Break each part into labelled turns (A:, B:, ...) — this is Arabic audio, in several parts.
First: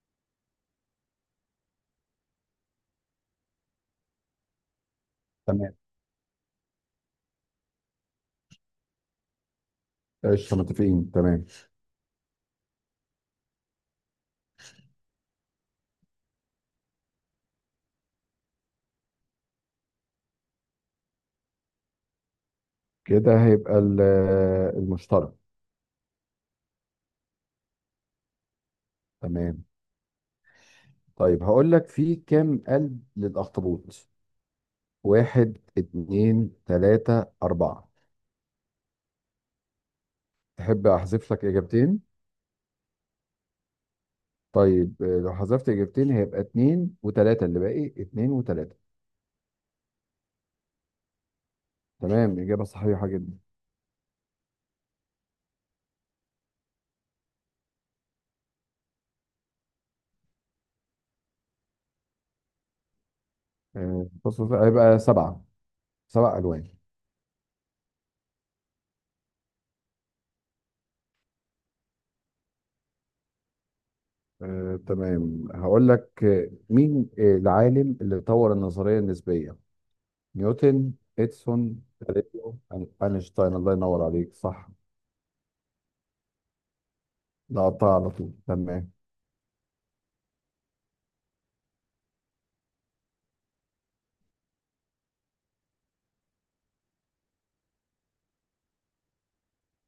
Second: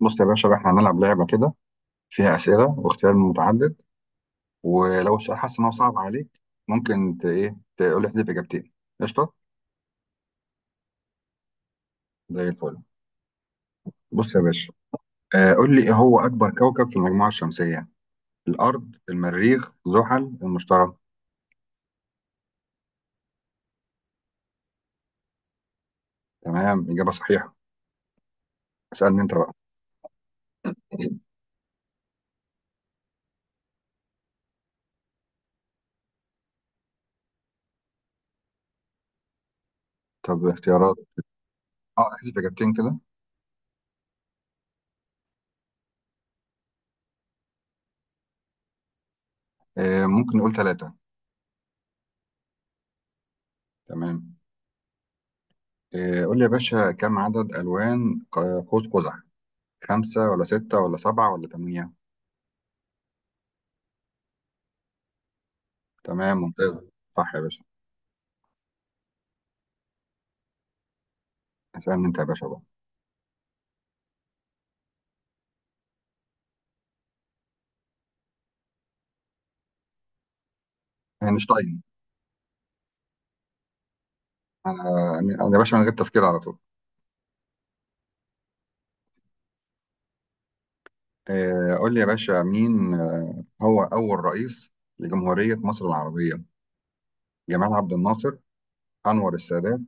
A: بص يا باشا بقى احنا هنلعب لعبة كده فيها أسئلة واختيار متعدد. ولو السؤال حاسس إن هو
B: تمام
A: صعب عليك ممكن ت... إيه تقول لي احذف إجابتين. قشطة،
B: قشطة متفقين تمام.
A: زي الفل. بص يا باشا، قول لي إيه هو أكبر كوكب في المجموعة الشمسية؟ الأرض، المريخ، زحل، المشتري؟
B: كده هيبقى المشترك.
A: تمام، إجابة صحيحة. اسألني أنت بقى.
B: تمام. طيب هقول لك في كام قلب للأخطبوط؟ واحد، اتنين، تلاتة، أربعة.
A: طب
B: تحب
A: اختيارات.
B: أحذف لك إجابتين؟
A: احذف إجابتين كده.
B: طيب لو حذفت إجابتين هيبقى اتنين وتلاتة، اللي باقي اتنين وتلاتة.
A: ممكن نقول ثلاثة.
B: تمام، إجابة صحيحة جدا.
A: تمام. قول لي يا باشا، كم عدد ألوان قوس قزح؟ خمسة ولا ستة ولا سبعة ولا ثمانية؟
B: بص بص، هيبقى سبعة. سبع
A: تمام،
B: ألوان.
A: ممتاز. صح يا باشا. اسألني انت يا باشا بقى.
B: تمام، هقول لك مين العالم اللي طور النظرية النسبية؟ نيوتن،
A: اينشتاين.
B: اديسون، galileo، اينشتاين. الله ينور عليك. صح.
A: انا، يعني انا يا باشا من غير تفكير على طول.
B: لا، قطع على طول، تمام.
A: قول لي يا باشا، مين هو اول رئيس لجمهورية مصر العربية؟ جمال عبد الناصر، انور السادات،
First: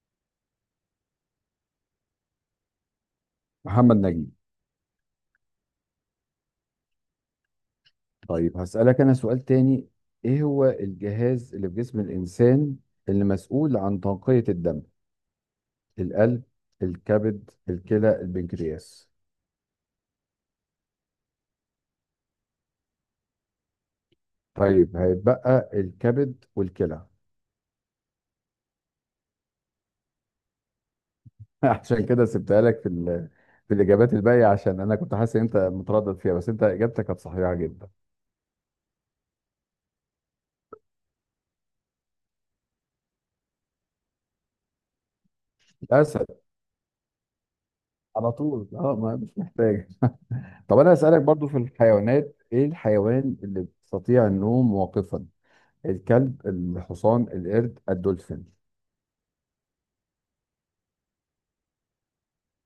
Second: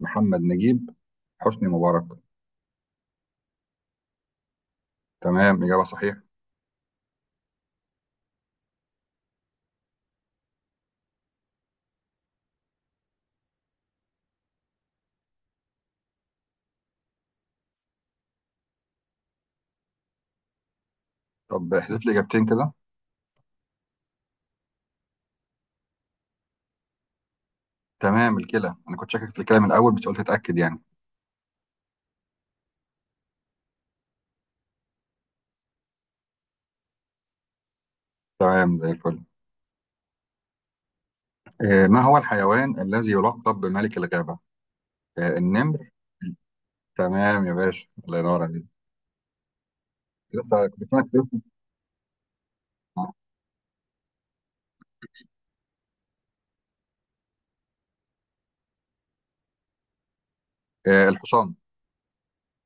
A: محمد نجيب، حسني مبارك؟
B: محمد نجيب.
A: تمام، إجابة صحيحة.
B: طيب هسألك انا سؤال تاني. ايه هو الجهاز اللي في جسم الانسان اللي مسؤول عن تنقية الدم؟ القلب، الكبد، الكلى، البنكرياس.
A: طب احذف لي إجابتين كده.
B: طيب هيتبقى الكبد والكلى.
A: تمام، الكلى. أنا كنت شاكك في الكلى من الأول بس قلت أتأكد يعني.
B: عشان كده سبتها لك في في الاجابات الباقيه، عشان انا كنت حاسس ان انت متردد فيها، بس انت اجابتك كانت صحيحه جدا.
A: تمام، زي الفل. ما هو الحيوان الذي يلقب بملك الغابة؟ النمر.
B: الاسد.
A: تمام يا باشا، الله
B: على
A: ينور عليك.
B: طول، ما مش محتاج.
A: لسه
B: طب
A: كنت
B: انا
A: سامعك
B: اسالك برضو في الحيوانات، ايه الحيوان اللي بيستطيع النوم واقفا؟ الكلب، الحصان، القرد، الدولفين.
A: الحصان.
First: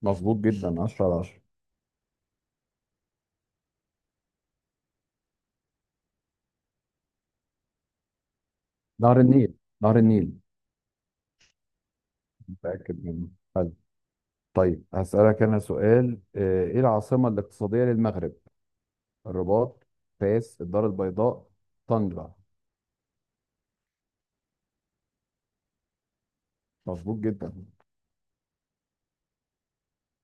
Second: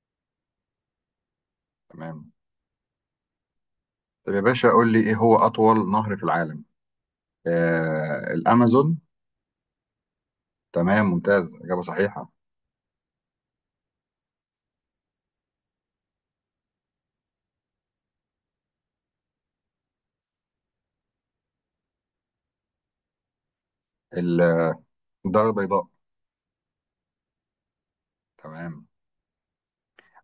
B: مظبوط جدا، 10 على 10.
A: تمام. طب يا باشا، قول لي ايه هو اطول نهر في العالم؟ الامازون.
B: نهر النيل. نهر النيل،
A: تمام ممتاز، اجابه صحيحه.
B: متاكد منه. حلو. طيب هسالك انا سؤال. ايه العاصمه الاقتصاديه للمغرب؟ الرباط، فاس، الدار البيضاء، طنجة.
A: ال- الدار البيضاء.
B: مظبوط جدا.
A: تمام.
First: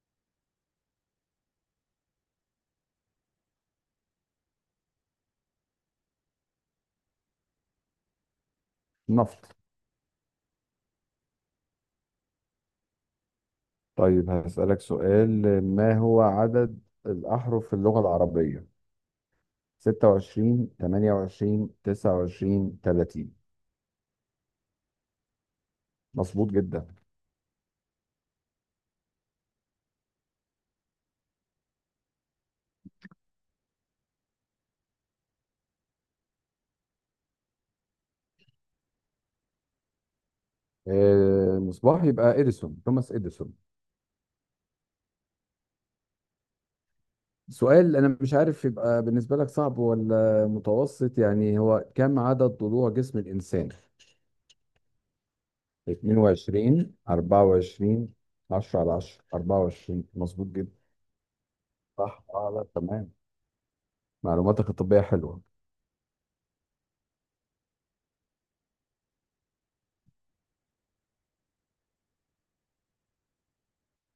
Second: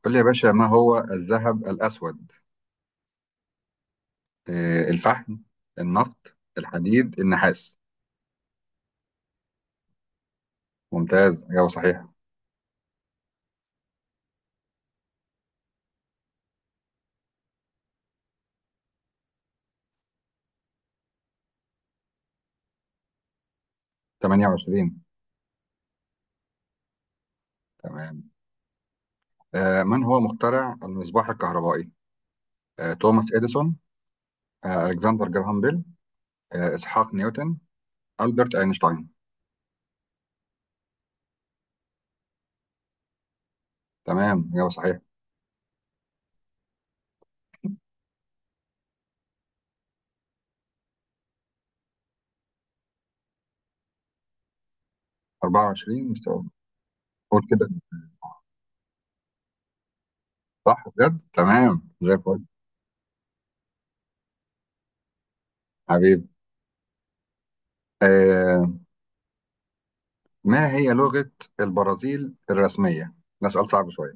A: قول لي يا باشا، ما هو الذهب الاسود؟ الفحم، النفط، الحديد، النحاس؟
B: نفط.
A: ممتاز، اجابه صحيحه.
B: طيب هسالك سؤال. ما هو عدد الاحرف في اللغه العربيه؟ ستة وعشرين، تمانية وعشرين، تسعة وعشرين، تلاتين.
A: 28.
B: مظبوط جدا.
A: تمام. من هو مخترع المصباح الكهربائي؟ توماس اديسون، الكسندر جراهام بيل، اسحاق نيوتن، البرت اينشتاين؟
B: مصباح يبقى توماس إديسون.
A: تمام، اجابه صحيحه.
B: سؤال أنا مش عارف يبقى بالنسبة لك صعب ولا متوسط، يعني هو كم عدد ضلوع جسم الإنسان؟
A: 24 بس.
B: 22،
A: قول كده.
B: 24. 10 على 10، 24، مظبوط جدا.
A: صح بجد، تمام زي
B: صح،
A: الفل.
B: لا تمام. معلوماتك الطبية حلوة.
A: حبيب. آه ما هي لغة البرازيل الرسمية؟ ده سؤال صعب شوية.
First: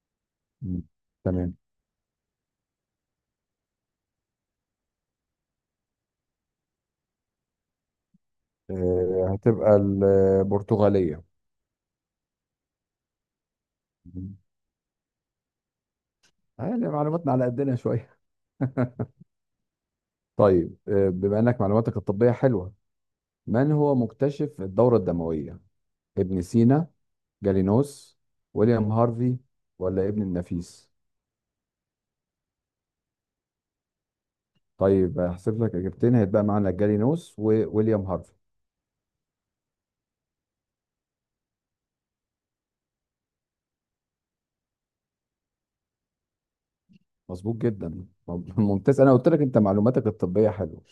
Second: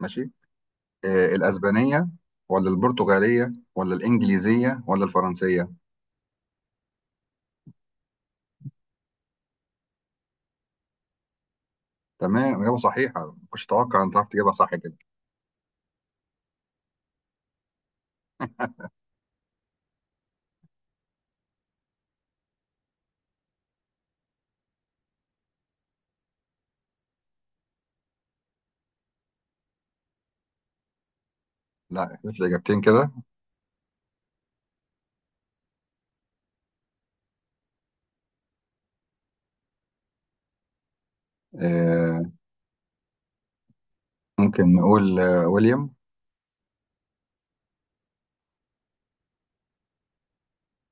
A: ماشي.
B: مم. تمام.
A: الأسبانية، ولا البرتغالية، ولا الإنجليزية، ولا الفرنسية؟
B: هتبقى البرتغالية.
A: تمام، إجابة صحيحة. ما كنتش أتوقع أن تعرف
B: مم.
A: تجيبها صح كده.
B: يعني معلوماتنا على قدنا شوية. طيب بما انك معلوماتك الطبية حلوة، من هو مكتشف الدورة الدموية؟ ابن سينا، جالينوس، ويليام هارفي، ولا ابن النفيس.
A: لا، احذف لي إجابتين كده.
B: طيب هحسب لك اجابتين، هيتبقى معانا جالينوس وويليام هارفي.
A: آه ممكن نقول ويليام.
B: مظبوط جدا، ممتاز، انا قلت لك انت معلوماتك الطبية حلوة.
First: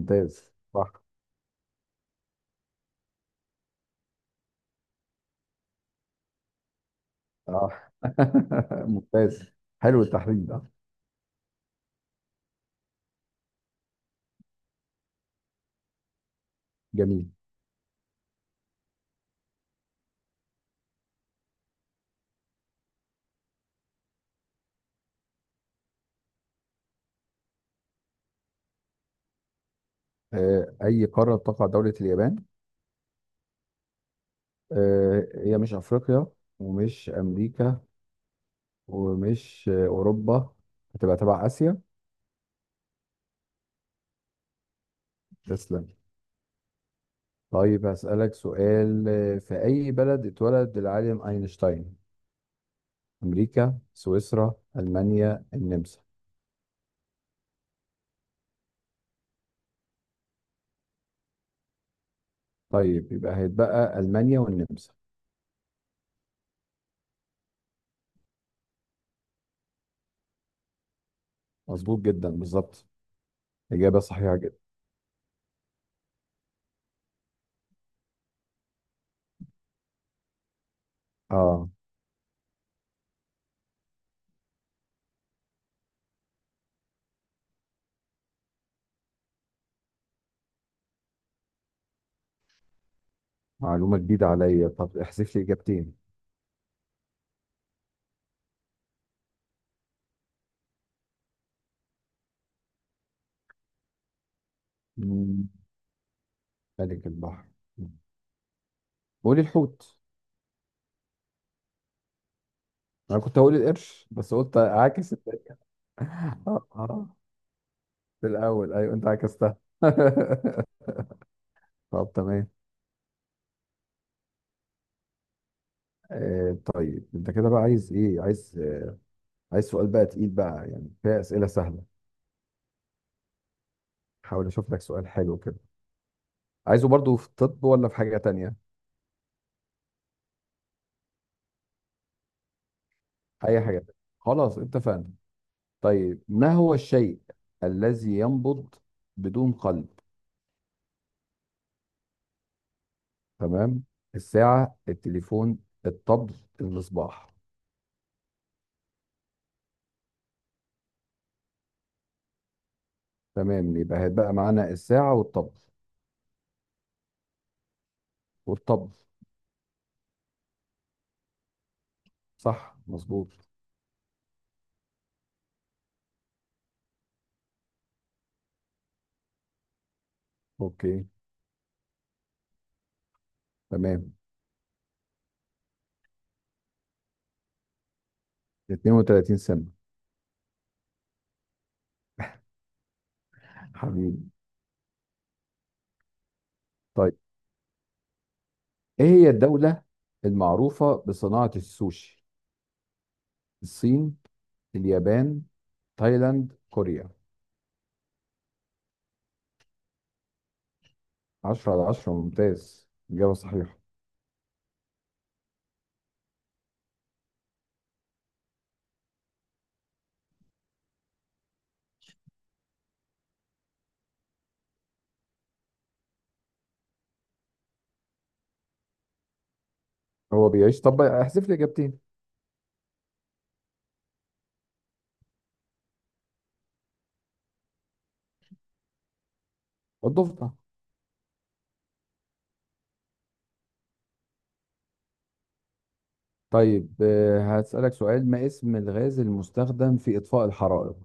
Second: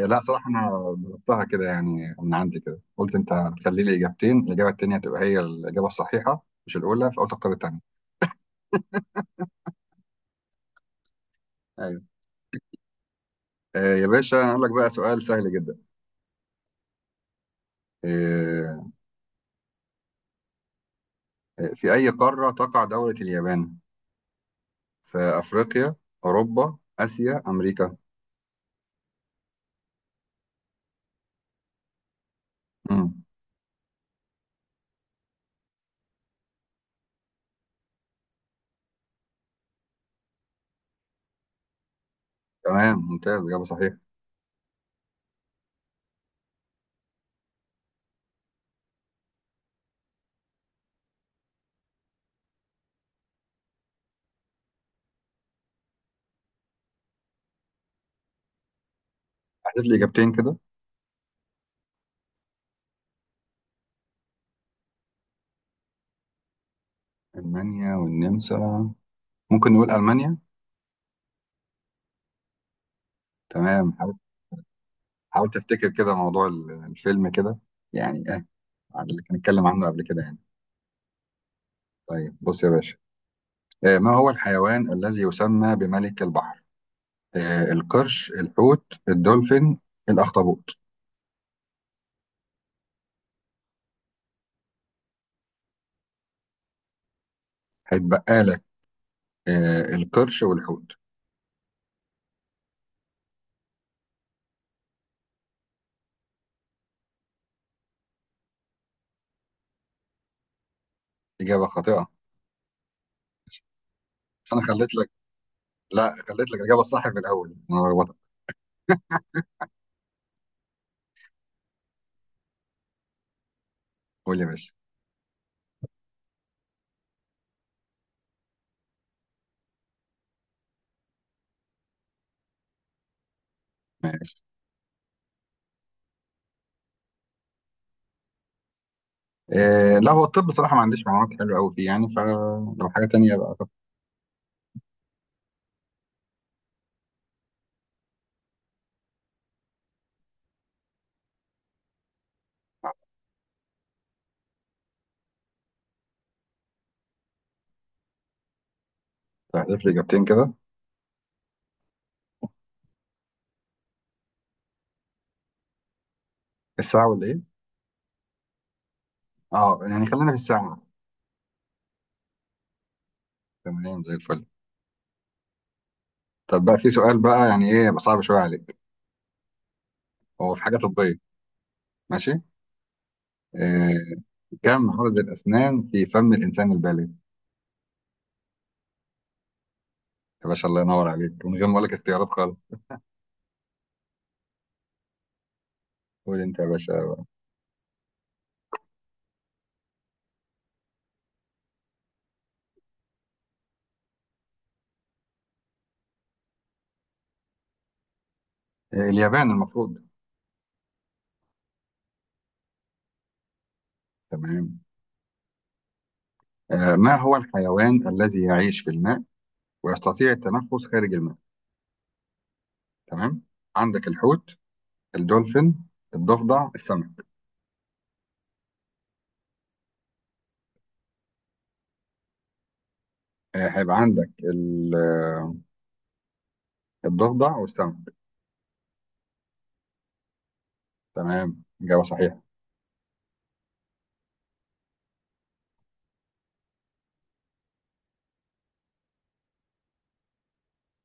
A: لا، صراحة أنا
B: صح.
A: ضربتها كده يعني من عندي كده، قلت أنت هتخلي لي إجابتين، الإجابة التانية تبقى هي الإجابة الصحيحة مش الأولى، فأو تختار
B: اه
A: التانية.
B: ممتاز. حلو التحليل ده.
A: أيوه. يا باشا، أنا هقول لك بقى سؤال سهل جدا.
B: جميل.
A: آه في أي قارة تقع دولة اليابان؟ في أفريقيا، أوروبا، آسيا، أمريكا.
B: اي قارة تقع دولة اليابان؟
A: مم.
B: هي مش افريقيا، ومش امريكا، ومش أوروبا. هتبقى تبع آسيا.
A: تمام، ممتاز، إجابة صحيحة.
B: تسلم. طيب هسألك سؤال. في أي بلد اتولد العالم أينشتاين؟ أمريكا، سويسرا، ألمانيا، النمسا.
A: هحذف لي إجابتين كده.
B: طيب يبقى هيتبقى ألمانيا والنمسا.
A: ألمانيا والنمسا. ممكن نقول ألمانيا.
B: مظبوط جدا، بالظبط.
A: تمام،
B: إجابة
A: حاول.
B: صحيحة جدا.
A: حاول تفتكر كده موضوع الفيلم كده، يعني إيه، على اللي كنا نتكلم عنه قبل كده يعني.
B: آه،
A: طيب، بص يا باشا. ما هو الحيوان الذي يسمى بملك البحر؟ القرش، الحوت، الدولفين، الأخطبوط؟
B: معلومة جديدة عليا، طب احذف لي إجابتين.
A: هيتبقى لك القرش والحوت.
B: مم، ملك البحر. قولي الحوت.
A: إجابة خاطئة.
B: أنا كنت هقول القرش، بس قلت
A: أنا خليت لك،
B: أعاكس
A: لا خليت لك
B: آه،
A: الاجابه الصح
B: آه،
A: في الاول، انا غلطت.
B: في الأول، أيوه، أنت عكستها. طب تمام.
A: قول يا باشا.
B: آه، طيب انت كده بقى عايز ايه، عايز سؤال بقى تقيل بقى، يعني فيها اسئله سهله.
A: ماشي.
B: حاول اشوف لك سؤال حلو كده. عايزه برضو في الطب ولا في حاجه تانية؟
A: إيه، لا هو الطب بصراحه ما عنديش معلومات حلوه قوي فيه يعني، فلو حاجه تانية بقى.
B: اي حاجه تانية. خلاص، اتفقنا. طيب ما هو الشيء الذي ينبض بدون قلب؟ تمام. الساعه، التليفون، الطبل، الصباح.
A: تحذف لي اجابتين كده.
B: تمام، يبقى هيبقى معانا الساعه والطبل.
A: الساعه ولا ايه؟
B: والطبل.
A: اه يعني خلينا في الساعه.
B: صح، مظبوط.
A: تمام، زي الفل. طب بقى في سؤال بقى يعني ايه يبقى صعب شويه عليك، هو في حاجه
B: اوكي.
A: طبيه؟ ماشي.
B: تمام.
A: إيه. كم عدد الاسنان في فم الانسان البالغ؟
B: 32 سنه.
A: يا باشا الله ينور عليك، من غير ما اقول لك اختيارات خالص.
B: حبيبي.
A: قول انت يا باشا
B: طيب
A: بقى.
B: ايه هي الدولة المعروفة بصناعة السوشي؟ الصين، اليابان، تايلاند، كوريا.
A: إيه، اليابان المفروض.
B: 10 على 10، ممتاز. إجابة صحيحة.
A: تمام. ما هو الحيوان الذي يعيش في الماء ويستطيع التنفس خارج الماء؟ تمام. عندك الحوت، الدولفين، الضفدع، السمك.
B: هو بيعيش، طب احذف لي إجابتين.
A: هيبقى عندك الضفدع والسمك.
B: الضفدع.
A: تمام، إجابة صحيحة.
B: طيب هسألك سؤال. ما اسم الغاز المستخدم في إطفاء الحرائق؟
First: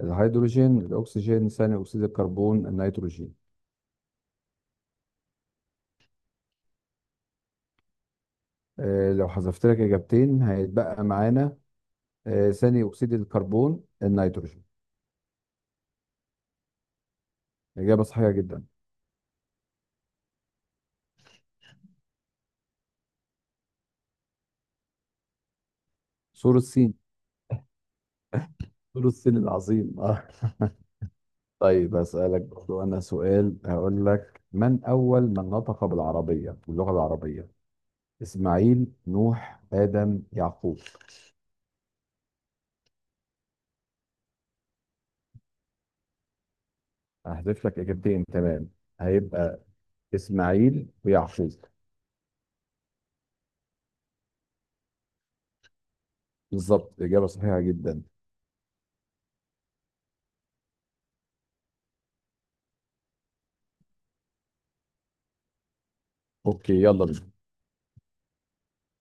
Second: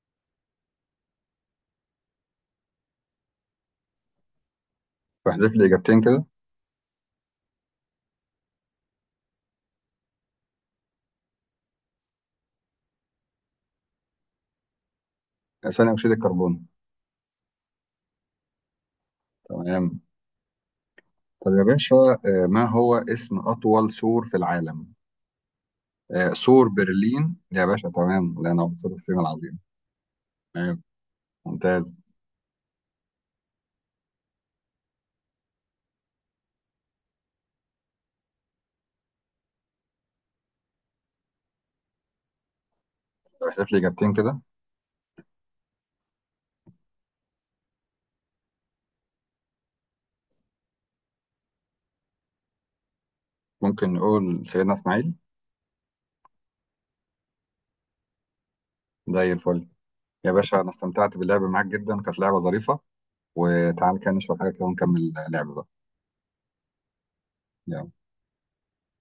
B: الهيدروجين، الأكسجين، ثاني أكسيد الكربون، النيتروجين.
A: فاحذف لي إجابتين كده.
B: لو حذفت لك إجابتين هيتبقى معانا ثاني أكسيد الكربون، النيتروجين.
A: ثاني أكسيد الكربون.
B: إجابة صحيحة جدا.
A: تمام. طب يا باشا، ما هو اسم أطول سور في العالم؟
B: سور
A: سور
B: الصين
A: برلين يا باشا. تمام، لأن هو سور
B: سور
A: الصين
B: الصين
A: العظيم.
B: العظيم.
A: تمام،
B: طيب
A: ممتاز.
B: أسألك برضو أنا سؤال. هقول لك من أول من نطق باللغة العربية؟ إسماعيل، نوح، آدم، يعقوب.
A: طب احذف لي إجابتين كده.
B: هحذف لك إجابتين. تمام هيبقى إسماعيل ويعقوب.
A: ممكن نقول سيدنا إسماعيل.
B: بالظبط، إجابة صحيحة جدا.
A: زي الفل. يا باشا، أنا استمتعت باللعب معاك جدا، كانت لعبة ظريفة. وتعال كده نشرب حاجة كده ونكمل لعب بقى.
B: أوكي، يلا بينا.
A: يلا.